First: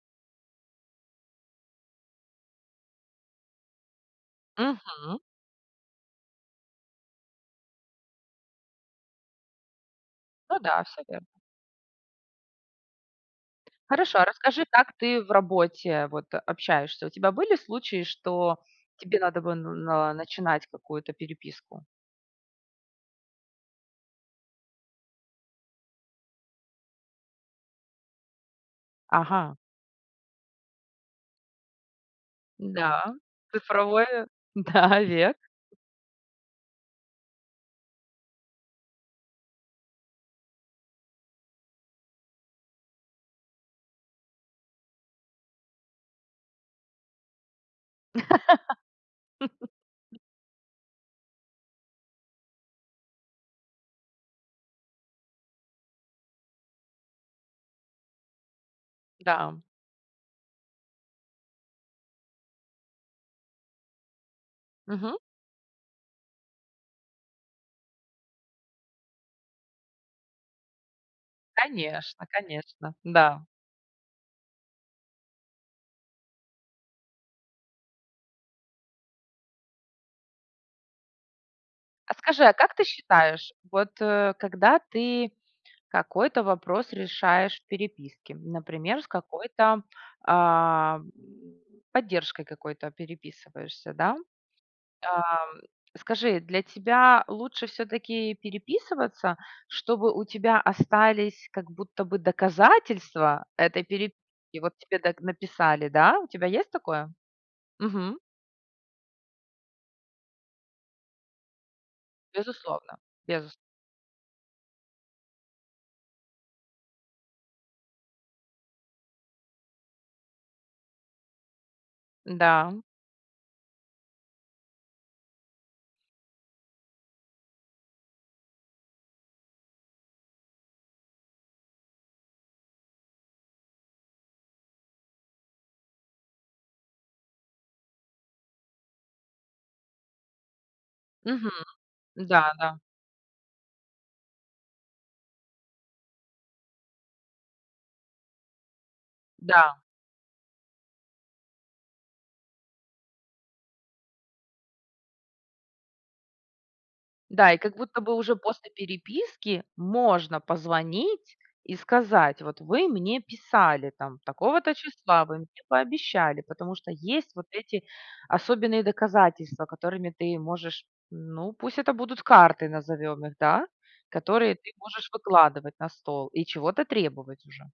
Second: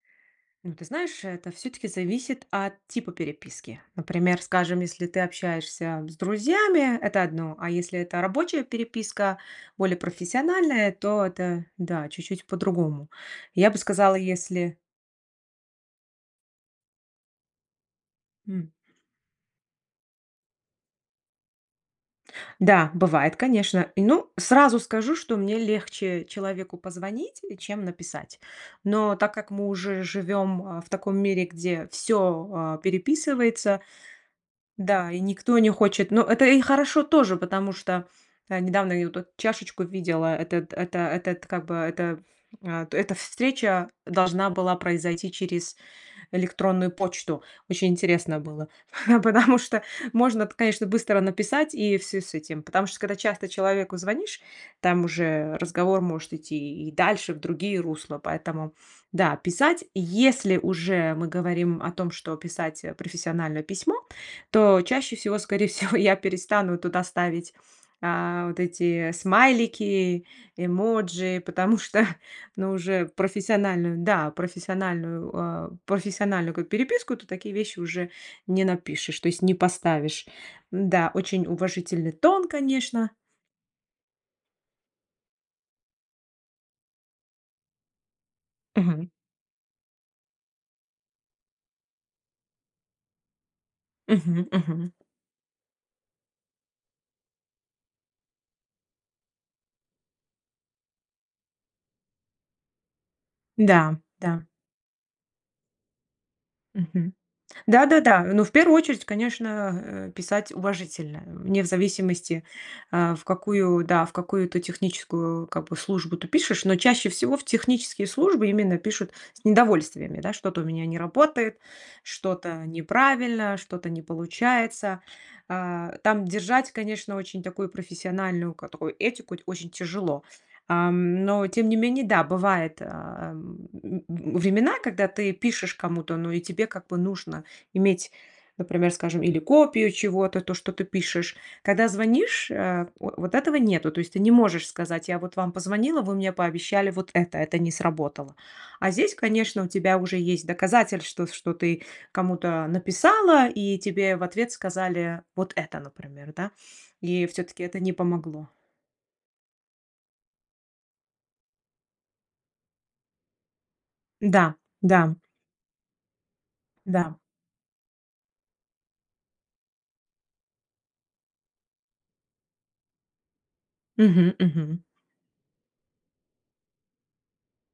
Ну, ты знаешь, это всё-таки зависит от типа переписки. Например, скажем, если Мгм. ты общаешься с друзьями, это одно, а если это рабочая переписка, более Ну да, профессиональная, всё верно. то это, да, чуть-чуть по-другому. Я бы сказала, Хорошо, а расскажи, если как ты в работе, вот, общаешься. У тебя были случаи, что М. тебе надо бы на на начинать какую-то переписку? Да, бывает, конечно. И, ну, сразу скажу, что мне легче человеку позвонить, чем написать. Но так как Ага. мы уже живем, а, в таком мире, где всё, а, Н-да. переписывается, Цифровое? Да, да, и век. никто не хочет, но это и хорошо тоже, потому что, э, недавно я ю тут чашечку видела, этот это этот, как бы, эта, ф а, эта встреча должна была произойти через электронную почту. Очень интересно было, потому что можно эт конечно, быстро написать и всё с этим, потому что, когда часто человеку звонишь, там уже разговор может идти и дальше в другие русла. Поэтому да, Да, м. писать. Если уже мы говорим о том, что писать, э, профессиональное письмо, то Мгм. чаще всего, скорей всего, я перестану туда ставить, а, вот эти смайлики, эмоджи, потому что, Конечно ну, конечно. уже в Н-да. профессиональную, да, профессиональную, э, профессиональную ка переписку, то такие вещи уже не напишешь, то есть не поставишь, н-да, очень уважительный А скажи, тон, а как ты конечно. считаешь, вот, э, когда ты какой-то вопрос решаешь в переписке, например, с Мгм. какой-то, а, м поддержкой какой-то переписываешься, да? Мгм мгм. Ам, скажи, для тебя лучше всё-таки переписываться, чтобы у тебя остались как будто бы доказательства этой Н-да, переписки да. и вот тебе так написали, да? У тебя есть такое? Мгм. Мгм. Да-да-да, но в первую очередь, конечно, э, писать уважительно, э, не в зависимости, Безусловно. а, в Безус какую, да, в какую-то техническую, как бы, службу ты пишешь, но чаще всего в технические службы именно пишут с недовольствами, да? Что-то у меня не работает, что-то Н-да. неправильно, что-то не получается. А, там держать, конечно, очень такую профессиональную ка такую этику т очень тяжело. Ам, но тем не менее, да, бывает, ам, м- времена, когда ты пишешь кому-то, ну и тебе как бы нужно иметь, например, скажем, или копию чего-то, то что ты пишешь. Мгм. Когда звонишь, Н-да, да. э, во вот этого нету, то есть ты не можешь сказать: "Я вот вам позвонила, вы мне пообещали вот это, это не сработало". А здесь, конечно, у Да. тебя уже есть доказатель что что ты кому-то написала и тебе в ответ сказали вот это например, да? И Да. И всё-таки как это не будто бы уже помогло. после переписки можно позвонить и сказать: "Вот вы мне писали, там, Да такого-то да. числа, вы мне пообещали". Потому что Да. есть вот эти особенные доказательства, которыми ты можешь, ну, пусть это будут карты, назовём их, да? Мгм Которые ты мгм. можешь выкладывать на стол и чего-то требовать уже.